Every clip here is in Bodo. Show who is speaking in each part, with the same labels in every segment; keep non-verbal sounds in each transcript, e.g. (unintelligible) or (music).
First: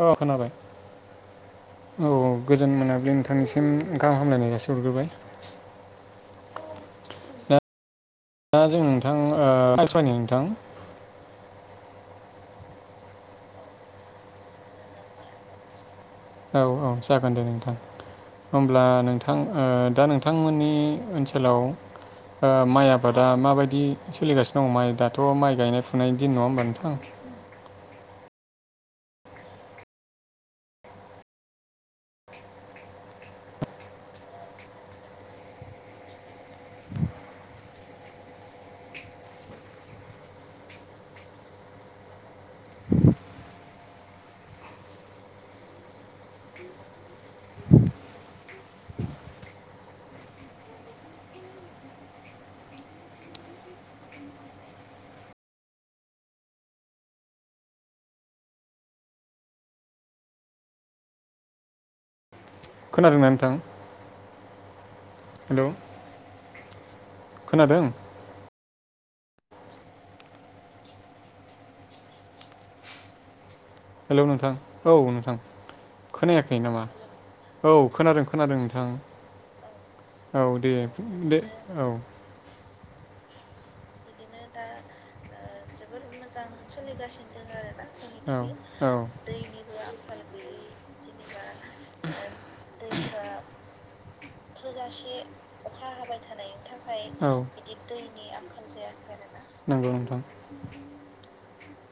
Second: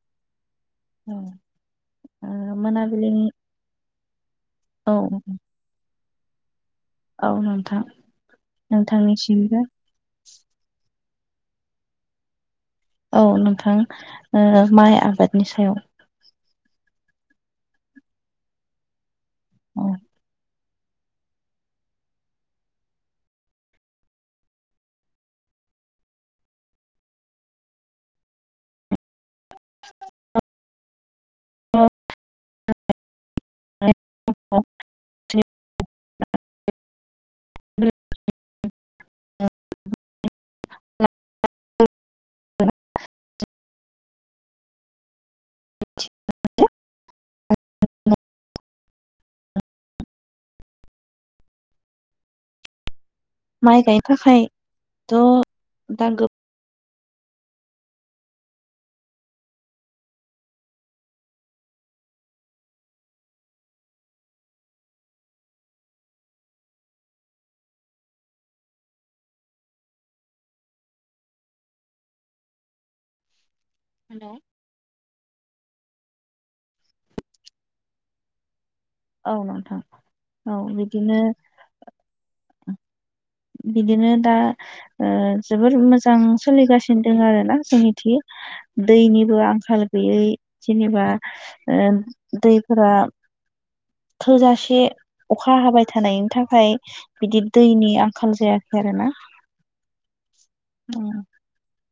Speaker 1: औ खोनाबाय
Speaker 2: औ।
Speaker 1: औ गोजोन मोनाबिलि नोंथांनिसिम गाहाम हामलायनाय
Speaker 2: औ
Speaker 1: जासिहरग्रोबाय।
Speaker 2: औ नोंथां।
Speaker 1: दा जों नोंथां
Speaker 2: नोंथांनिसिमबो
Speaker 1: ओ (unintelligible) नोंथां।
Speaker 2: औ नोंथां ओम माइ आबादनि सायाव
Speaker 1: औ औ जागोन दे नोंथां होमब्ला नोंथां
Speaker 2: औ
Speaker 1: दा नोंथांमोननि ओनसोलाव ओ माइ आबादा माबायदि सोलिगासिनो दङ माइ दाथ' माइ गायनाय फुनाय दिन नङा होमबा नोंथां? (inaudible)
Speaker 2: (unintelligible) (unintelligible) (inaudible)
Speaker 1: (inaudible)
Speaker 2: (inaudible) (inaudible) माइ गायनो थाखायथ' दा गो
Speaker 1: खोनादोंना नोंथां? हेल' खोनादों। हेलौ नोंथां औ नोंथां खोनायाखै नामा? औ खोनादों खोनादों नोंथां। नोंथां औ दे दे औ।
Speaker 2: बिदिनो दा जोबोर ओ मोजां मोजां सोलिगासिनो दं आरो ना जोंनिथि
Speaker 1: औ
Speaker 2: दैनिबो आंखाल गैयै जेनेबा दैफोरा
Speaker 1: (inaudible)
Speaker 2: थोजासे अखा हाबाय थानायनि थाखाय
Speaker 1: औ
Speaker 2: बिदि दैनि आंखाल जायाखै आरोना।
Speaker 1: नंगौ नोंथां।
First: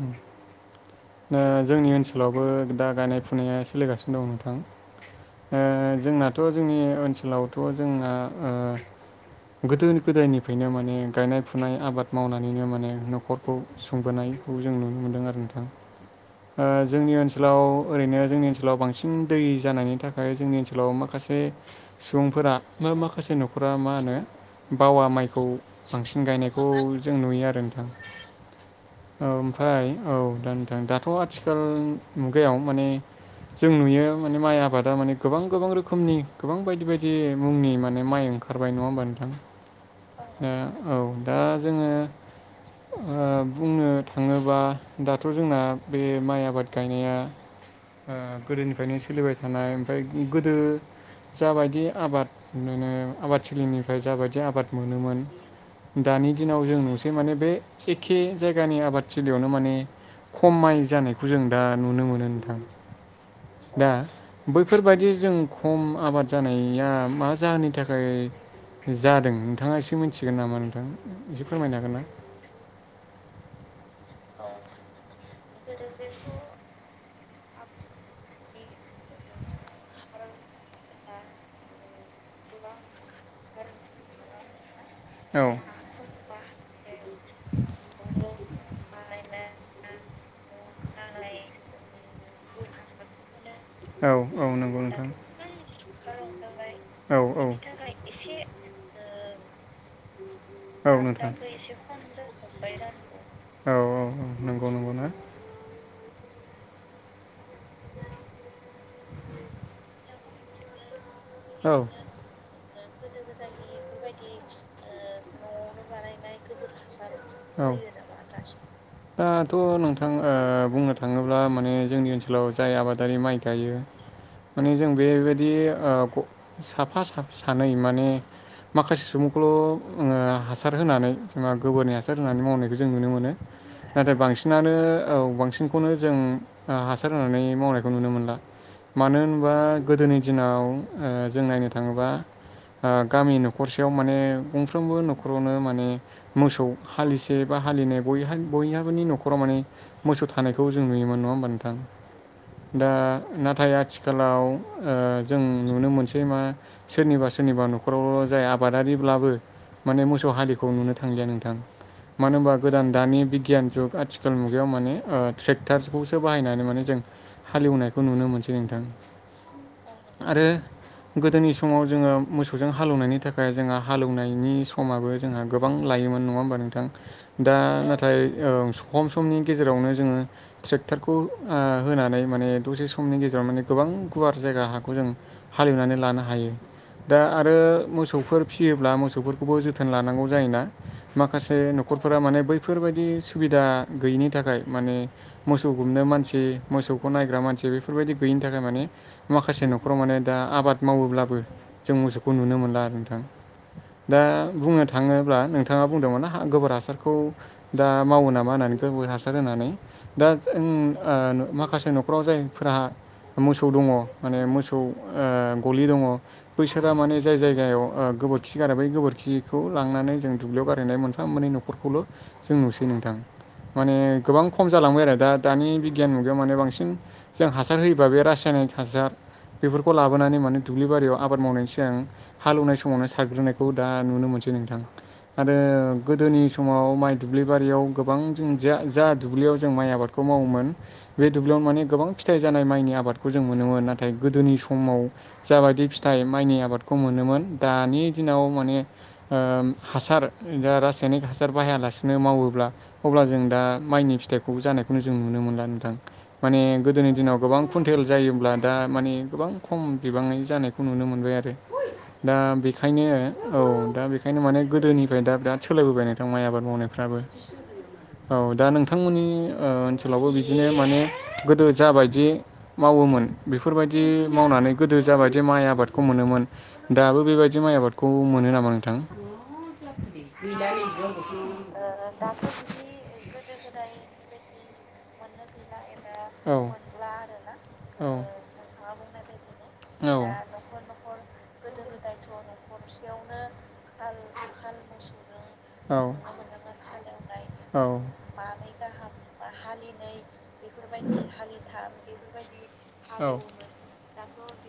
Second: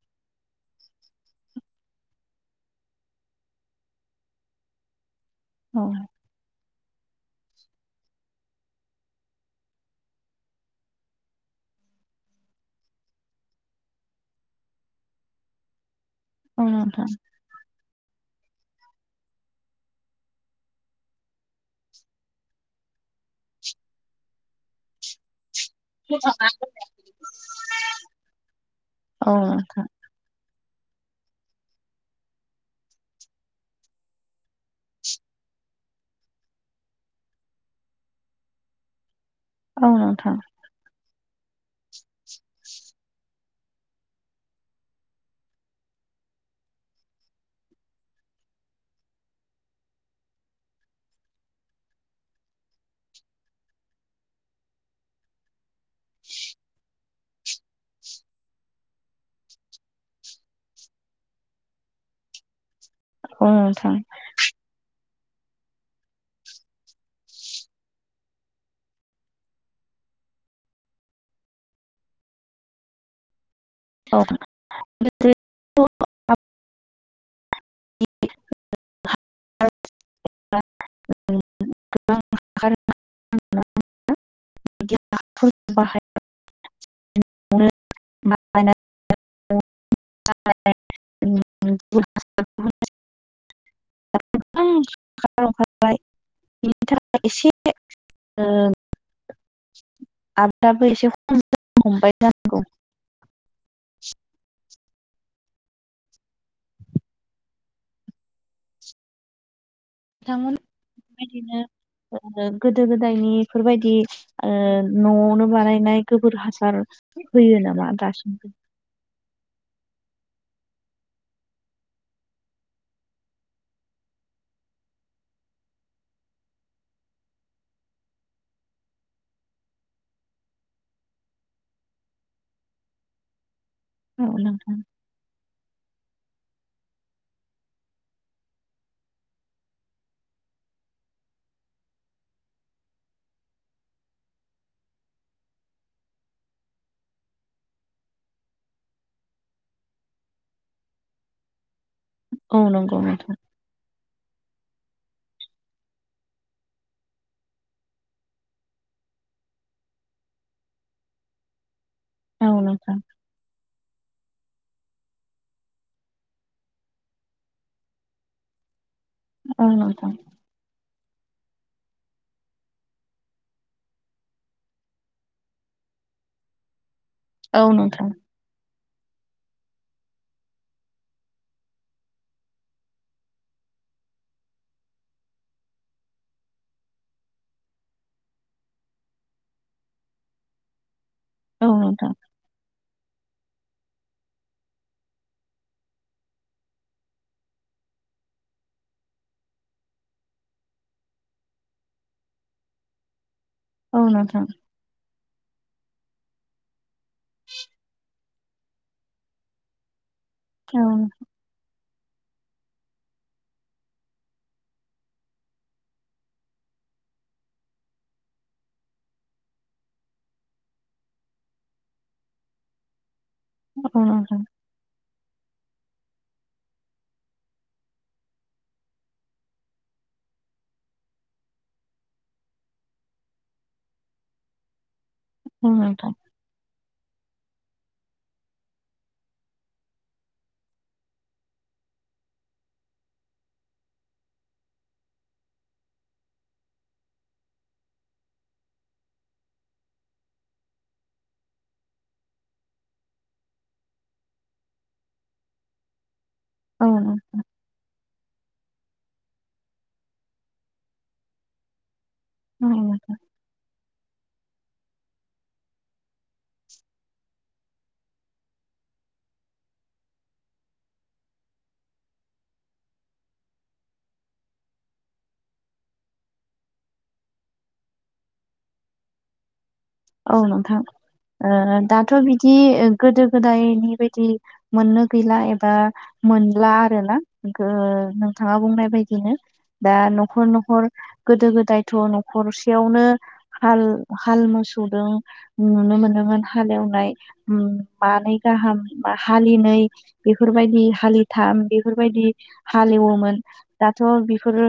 Speaker 1: उम। ओं जोंनि ओनसोलावबो दा गायनाय फुनाया सोलिगासिनो दं नोंथां।
Speaker 2: औ
Speaker 1: जोंनाथ' जोंनि ओनसोलावथ' जोंना गोदो गोदायनिफ्रायनो माने गायनाय फुनाय आबाद मावनानैनो माने न'खरखौ सुंबोनाय जों नुनो मोनदों आरो नोंथां
Speaker 2: औ नोंथां
Speaker 1: जोंनि ओनसोलाव। ओरैनो जोंनि ओनसोलाव बांसिन दै जानायनि थाखाय जोंनि ओनसोलाव माखासे सुबुंफोरा। माखासे न'खरा मा होनो बावा माइखौ बांसिन गायनायखौ जों नुयो आरो नोंथां। औ ओमफ्राय औ दा नोंथां दाथ' आथिखाल मुगायाव माने। जों नुयो माने माइ आबादा माने गोबां गोबां रोखोमनि गोबां बायदि बायदि मुंनि माने माइ ओंखारबाय नङा होमबा नोंथां
Speaker 2: नोंथां औ नोंथां
Speaker 1: दा औ। दा जोङो बुंनो थाङोबा दाथ' जोंना बे माइ आबाद गायनाया गोदोनिफ्रायनो सोलिबाय थानाय ओमफ्राय गोदो जाबायदि आबाद मोनो आबाद थिलिनिफ्राय जाबायदि आबाद मोनोमोन। दानि दिनाव जों नुसै माने बे एखे जायगानि आबाद थिलियावनो माने खम माय जानायखौ जों दा नुनो मोनो नोंथां
Speaker 2: औ
Speaker 1: दा बैफोर बायदि जों खम आबाद जानाया मा जाहोननि थाखाय जादों नोंथाङा एसे मिथिगोन नामा नोंथां एसे फोरमायनो हागोन ना।
Speaker 2: (unintelligible)
Speaker 1: (inaudible)
Speaker 2: (unintelligible)
Speaker 1: औ
Speaker 2: (unintelligible) (unintelligible) (unintelligible)
Speaker 1: औ औ नंगौ नोंथां।
Speaker 2: ओंखारबाय बिनि
Speaker 1: औ
Speaker 2: थाखाय
Speaker 1: औ
Speaker 2: एसे
Speaker 1: एसे।
Speaker 2: एसे खम जानो हमबाय जानांगौ। (inaudible)
Speaker 1: नोंगौना?
Speaker 2: बिथांमोन
Speaker 1: औ
Speaker 2: बेबायदिनो गोदो गोदायनि बेफोर बायदि न'आवनो बानायनाय गोबोर हासार होयो नामा दासिम
Speaker 1: थ' नोंथां बुंनो थाङोब्ला माने जोंनि ओनसोलाव जाय आबादारि माइ गायो। माने जों बेबायदि साफा सानै माने माखासे सुबुंखौल' हासार होनानै जोंहा गोबोरनि हासार होनानै मावनायखौ जों नुनो मोनो। नाथाय
Speaker 2: औ
Speaker 1: बांसिनानो
Speaker 2: नोंथां
Speaker 1: औ बांसिनखौनो जों आं हासार होनानै मावनायखौ नुनो मोनला। मानो होनोबा गोदोनि दिनाव जों नायनो थाङोबा। आ‌ गामि न'खरसेयाव माने गंफ्रोमबो न'खरावनो माने मोसौ हालिसे बा हालिनै बय बयहाबोनि न'खराव माने मोसौ थानायखौ जों नुयो। मोन नंआ होनबा नोंथां
Speaker 2: औ नंगौ
Speaker 1: दा‌‌
Speaker 2: नोंथां
Speaker 1: नाथाय आथि आथिखालाव ओ जों नुनो मोनसै मा सोरनिबा सोरनिबा न'खरावल' जाय आबादारि ब्लाबो माने मोसौ हालिखौ नुनो थांलिया नोंथां मानो
Speaker 2: औ
Speaker 1: होनबा गोदान
Speaker 2: नोंथां
Speaker 1: दानि बिगियान जुग आथिखाल मुगा याव माने ओ ट्रेक्टारखौसो बाहायनानै माने जों हालेवनायखौ नुनो मोनसै नोंथां।
Speaker 2: औथां।
Speaker 1: आरो गोदोनि समाव जोङो मोसौजों हालेवनायनि थाखाय जोंहा हालेवनायनि समाबो जोंहा गोबां लायोमोन नङा होमबा नोंथां दा
Speaker 2: औ नोंथां
Speaker 1: नाथाय औ खम समनि गेजेरावनो जोङो ट्रेक्टरखौ ओ होनानै माने दसे समनि गेजेराव माने गोबां गोबां गुवार जायगा हाखौ जों हालेवनानै लानो हायो। दा आरो मोसौफोर फिसियोब्ला मोसौफोरखौबो जोथोन लानांगौ। जायोना माखासे
Speaker 2: औ नोंथां
Speaker 1: न'खरफोरा माने बैफोरबायदि सुबिदा गैयिनि थाखाय माने मोसौ गुमनो मानसि मोसौखौ नायग्रा मानसि बेफोरबायदि गैयिनि थाखाय माने माखासे न'खराव माने दा आबाद मावोब्लाबो जों मोसौखौ नुनो मोनला आरो नोंथां।
Speaker 2: औ
Speaker 1: दा
Speaker 2: नोंथां
Speaker 1: बुंनो थाङोब्ला नोंथाङा बुंदोंमोन गोबोर हासारखौ दा मावो नामा मा होननानै हासार होनानै दा ओ
Speaker 2: औ
Speaker 1: जों माखासे न'खराव जायफोरा मोसौ दङ माने मोसौ ओ गलि दङ बैसोरा माने जाय जायगायाव ओ गोबोरखि गारो बै गोबोरखि खौ लांनानै जों दुब्लियाव गारहैनाय मोनफा मोननै न'खरखौल' जों नुसै नोंथां। माने
Speaker 2: औ नोंथां
Speaker 1: गोबां खम जालांबाय आरो दा दानि बि गियान मुगायाव माने बांसिन जों हासार होयोबा बे रासायनिक हासार बेफोरखौ लाबोनानै माने दुब्लि बारियाव आबाद मावनायनि सिगां हालवनाय समावनो सारग्रोनायखौ दा नुनो मोनसै नोंथां आरो
Speaker 2: औ नोंथां
Speaker 1: गोदोनि समाव माइ दुब्लि बारियाव गोबां जों जा दुब्लियाव जों माइ आबादखौ मावोमोन बे दुब्लियावनो माने गोबां फिथाइ जानाय माइनि आबादखौ जों मोनोमोन नाथाय गोदोनि समाव जाबायदि फिथाइ माइनि आबादखौ मोनो मोन दानि दिनाव माने ओ हासार दा रासायनिक हासार बाहायालासिनो मावोब्ला अब्ला जों दा माइनि फि फिथाइखौ जानायखौनो जों नुनो मोनला नोंथां माने
Speaker 2: औ नोंथां
Speaker 1: गोदोनि दिनाव गोबां कुन्टेल जायोब्ला दा माने गोबां खम बिबाङै जानायखौ नुनो मोनबाय आरो दा
Speaker 2: औ नोंथां
Speaker 1: बेखायनो औ दा बे बेंखायनो माने गोदोनिफ्राय दा बिराद सोलायबोबाय नोंथां माइ आबाद मावनायफ्राबो औ दा नोंथांमोननि ओ ओनसोलावबो बिदिनो माने गोदो जाबायदि माव मावोमोन बेफोरबायदि मावनानै गोदो जाबायदि माइ आबादखौ मोनोमोन दाबो बेबायदि माइ आबादखौ खौ मोनो नामा नोंथां।
Speaker 2: औ
Speaker 1: गैला
Speaker 2: नोंथां
Speaker 1: एबा
Speaker 2: ओ दाथ' बिदि गोदो गोदायनि बायदि मोननो गैला एबा मोनला आरो ना ओ नोंथाङा बुंनाय बायदिनो दा न'खर न'खर गोदो गोदायथ' न'खरसेयावनो हाल हाल मो ओ नुनो मोनोमोन हालेवनाय
Speaker 1: हालेवनाय हालौवोमोन
Speaker 2: मानै गाहाम हालिनै बिफोर बायदि हालिथाम बेफोरबायदि हालेवोमोन दाथ' बेफोर ओ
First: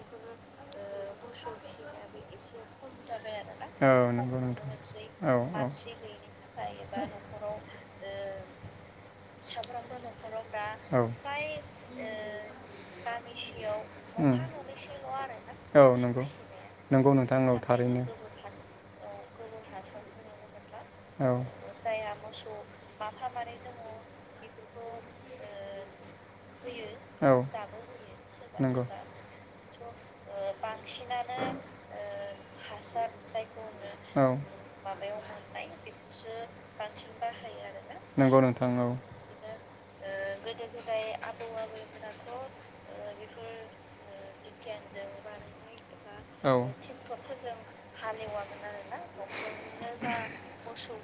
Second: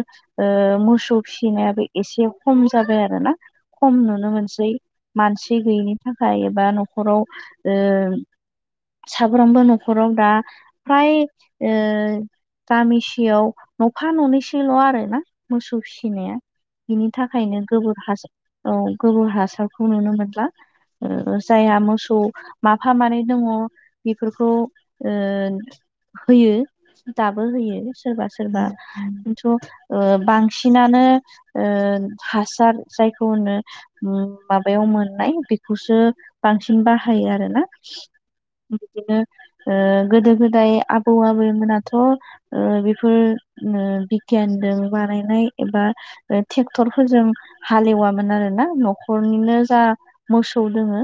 Speaker 2: मसौ मोसौ फिसिनायाबो एसे खम जाबाय आरो ना खम
Speaker 1: औ
Speaker 2: नुनो मोनसै
Speaker 1: औ
Speaker 2: मानसि गैयिनि थाखाय एबा न'खराव ओ साफ्रोमबो न'खराव दा
Speaker 1: औ
Speaker 2: फ्राय ओ गामि याव न'फा न'नैसल' आरो ना मोसौ
Speaker 1: औ नंगौ
Speaker 2: फिसिनाया बिनि
Speaker 1: नंगौ नोंथां औ
Speaker 2: थाखायनो गोबोर
Speaker 1: थारैनो
Speaker 2: हासार औ गोबोर हासारखौ नुनो मोनला
Speaker 1: औ
Speaker 2: जायहा मोसौ माफा मानै दङ बेफोरखौ ओ होयो।
Speaker 1: औ
Speaker 2: दाबो होयो सोरबा सोरबा
Speaker 1: नंगौ
Speaker 2: खिन्थु ओ बांसिनानो ओ हासार जायखौ होनो
Speaker 1: औ
Speaker 2: माबायाव मोननाय बेखौसो बांसिन बाहायो आरोना
Speaker 1: नंगौ नोंथां औ
Speaker 2: बिदिनो ओ गोदो गोदाय आबौ आबैमोनाथ' बेफोर ओ बिगियानजों बानायनाय एबा
Speaker 1: औ
Speaker 2: ट्रेक्टरफोरजों हालेवामोन आरो ना न'खर खरनिनो जा मोसौ दोङो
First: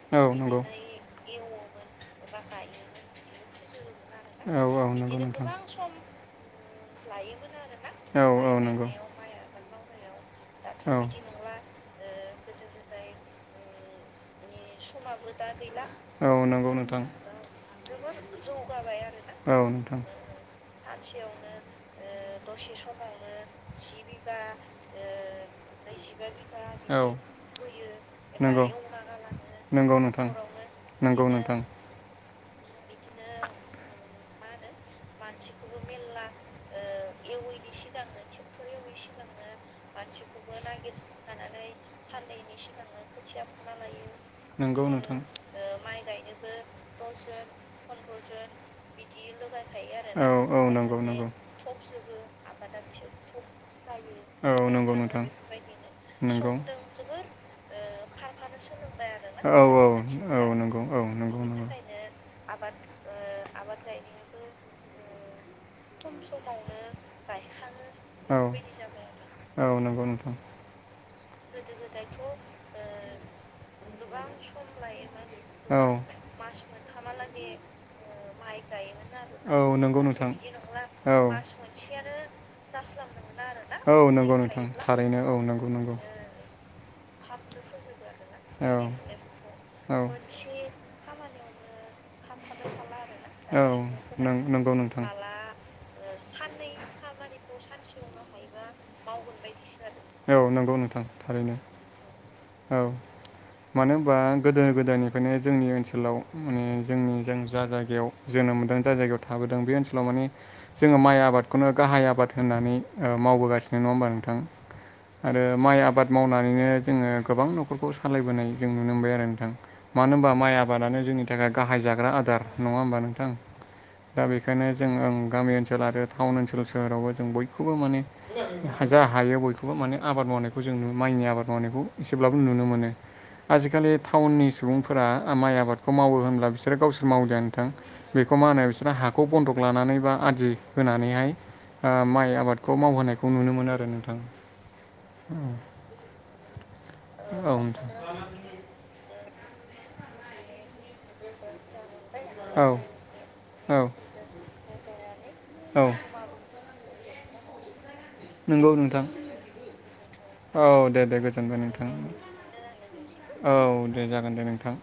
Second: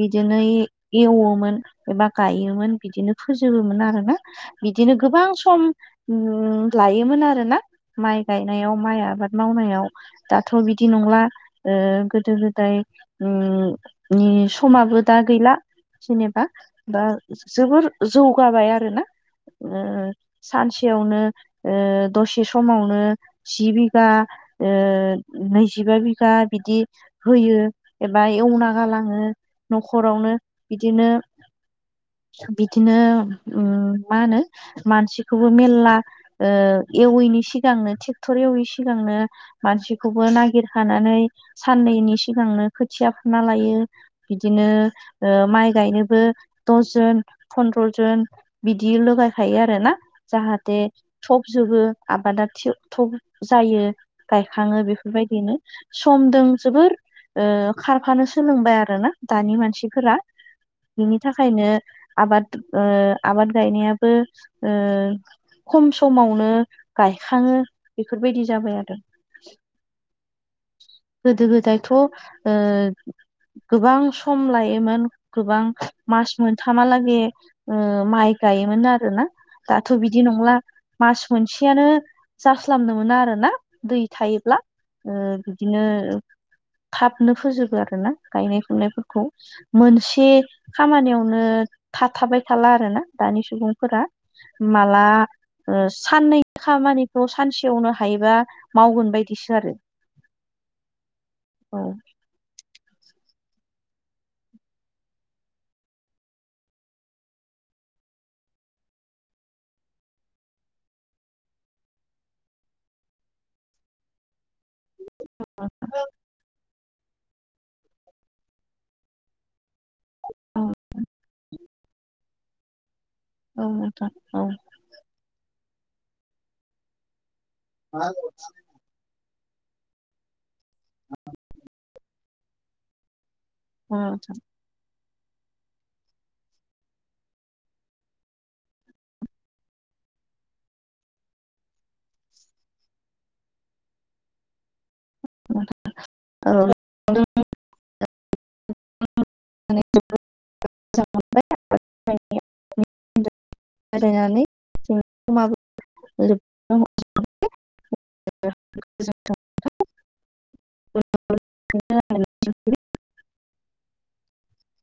Speaker 2: बिजोंनो एवोमोन एबा गायोमोन बिदिनो फोजोबोमोन आरो ना। बिदिनो
Speaker 1: आरोना
Speaker 2: गोबां सम लायोमोन आरोना माइ गायनायाव माइ आबाद माव नायाव दाथ' बिदि नंला ओ गोदो गोदाय उम। नि समाबो दा गैला
Speaker 1: औ
Speaker 2: जेनेबा
Speaker 1: नंगौ नोंथां
Speaker 2: दा जोबोर जौगाबाय आरोना।
Speaker 1: औ नोंथां
Speaker 2: सानसेयावनो दसे ओ समावनो जि बिघा बा नैजिबा बिघा बिदि
Speaker 1: औ
Speaker 2: होयो एबा
Speaker 1: नंगौ
Speaker 2: एवना गालाङो।
Speaker 1: नंगौ नोंथां
Speaker 2: न'खरावनो बिदिनो
Speaker 1: नंगौ नोंथां
Speaker 2: बिदिनो मा होनो मानसिखौबो मेलला ओ एवैनि सिगांनो ट्रेक्टर एवैनि सिगांनो मानसि खौबो नागिरखानानै सान्नैनि सिगांनो खोथिया फुना लायो बिदिनो
Speaker 1: नंगौ नोंथां
Speaker 2: माइ गायनोबो द जन फन्द्र जन बिदि लगायखायो आरो आरोना जाहाथे थब जबो आबादा थब जायो गायखां ङो बेफोरबायदिनो समदों जोबोर ओ खारफानो सोलोंबाय आरो ना दानि मानसिफोरा
Speaker 1: औ औ औ नंगौ औ
Speaker 2: बिनि
Speaker 1: नंगौ
Speaker 2: थाखायनो
Speaker 1: नंगौ
Speaker 2: आबाद ओ आबाद गायनायाबोओ खम समावनो गायखाङो
Speaker 1: औ
Speaker 2: बेफोरबायदि जाबाय आरो
Speaker 1: औ नंगौ नोंथां
Speaker 2: गोदो गोदायथ' ओ गोबां सम लायोमोन गोबां मास मोनथामालागै ओ माइ गायोमोन आरोना दाथ'
Speaker 1: गोबां
Speaker 2: बिदि
Speaker 1: नाथाय
Speaker 2: नंला मास मोनसेयानो जास्लाबनो मोन आरोना ना
Speaker 1: औ
Speaker 2: दै
Speaker 1: नंगौ
Speaker 2: थायोब्लाओ
Speaker 1: नोंथां थारैनो औ नंगौ नंगौ (inaudible)
Speaker 2: थाबनो फोजोबो आरो ना गायनाय
Speaker 1: बेफोर
Speaker 2: फुनायफोरखौ
Speaker 1: औ
Speaker 2: मोनसे खामानियावनो थाबथाबाय थाला आरोना दानि सुबुंफोरा
Speaker 1: औ नंगौ
Speaker 2: माला
Speaker 1: नोंथां
Speaker 2: साननै खामानि खामानिखौ सानसेयावनो हायोबा मावगोन बायदिसो आरो
Speaker 1: औ नंगौ नोंथां थारैनो
Speaker 2: औ
Speaker 1: औ मानो होनबा गोदो गोदायनिफ्रायनो जोंनि ओनसोलाव माने जोंनि जा जा जायगायाव जों मोन जाय जायगायाव थाबोदों बे ओनसोलाव माने जोङो माइ आबादखौनो गाहाय आबाद होननानै माव मावगासिनो नङा होमबा नोंथां आरो माइ आबाद मावनानैनो जोङो गोबां न'खरखौ सालायबोनाय जों नुनो मोनबाय आरो नोंथां। मानो होनबा माइ आबादानो जोंनि थाखाय गाहाय जाग्रा आदार नङा होमब नों नोंथां
Speaker 2: औ नोंथां
Speaker 1: दा
Speaker 2: औ
Speaker 1: बेखायनो जों गामि ओनसोल आरो टाउन ओनसोल सोहोरावबो जों बय बेखौबो माने जा हायो बयखौबो माने आबाद मावनायखौ जों नु माइनि आबाद मावनायखौ एसेब्लाबो नुनो मोनो आजिखालि
Speaker 2: नंगौ नोंथां
Speaker 1: टाउननि सुबुं फोरा माइ आबादखौ मावो होनब्ला बिसोरो गावसोर मावजानोोंथां बेखौ मा होनो बिसोर हाखौ बन्द'ख लानानै बा आदि होनानैहाय माइ आबादखौ मावहोनायखौ नुनो मोन आरो नोंथां। (inaudible)
Speaker 2: औ
Speaker 1: औमस।
Speaker 2: (unintelligible)
Speaker 1: औ। औ औ
Speaker 2: (unintelligible)
Speaker 1: नंगौ नोंथां
Speaker 2: (unintelligible)
Speaker 1: औ दे दे गोजोनबाय नोंथां। औ दे जागोन दे नोंथां।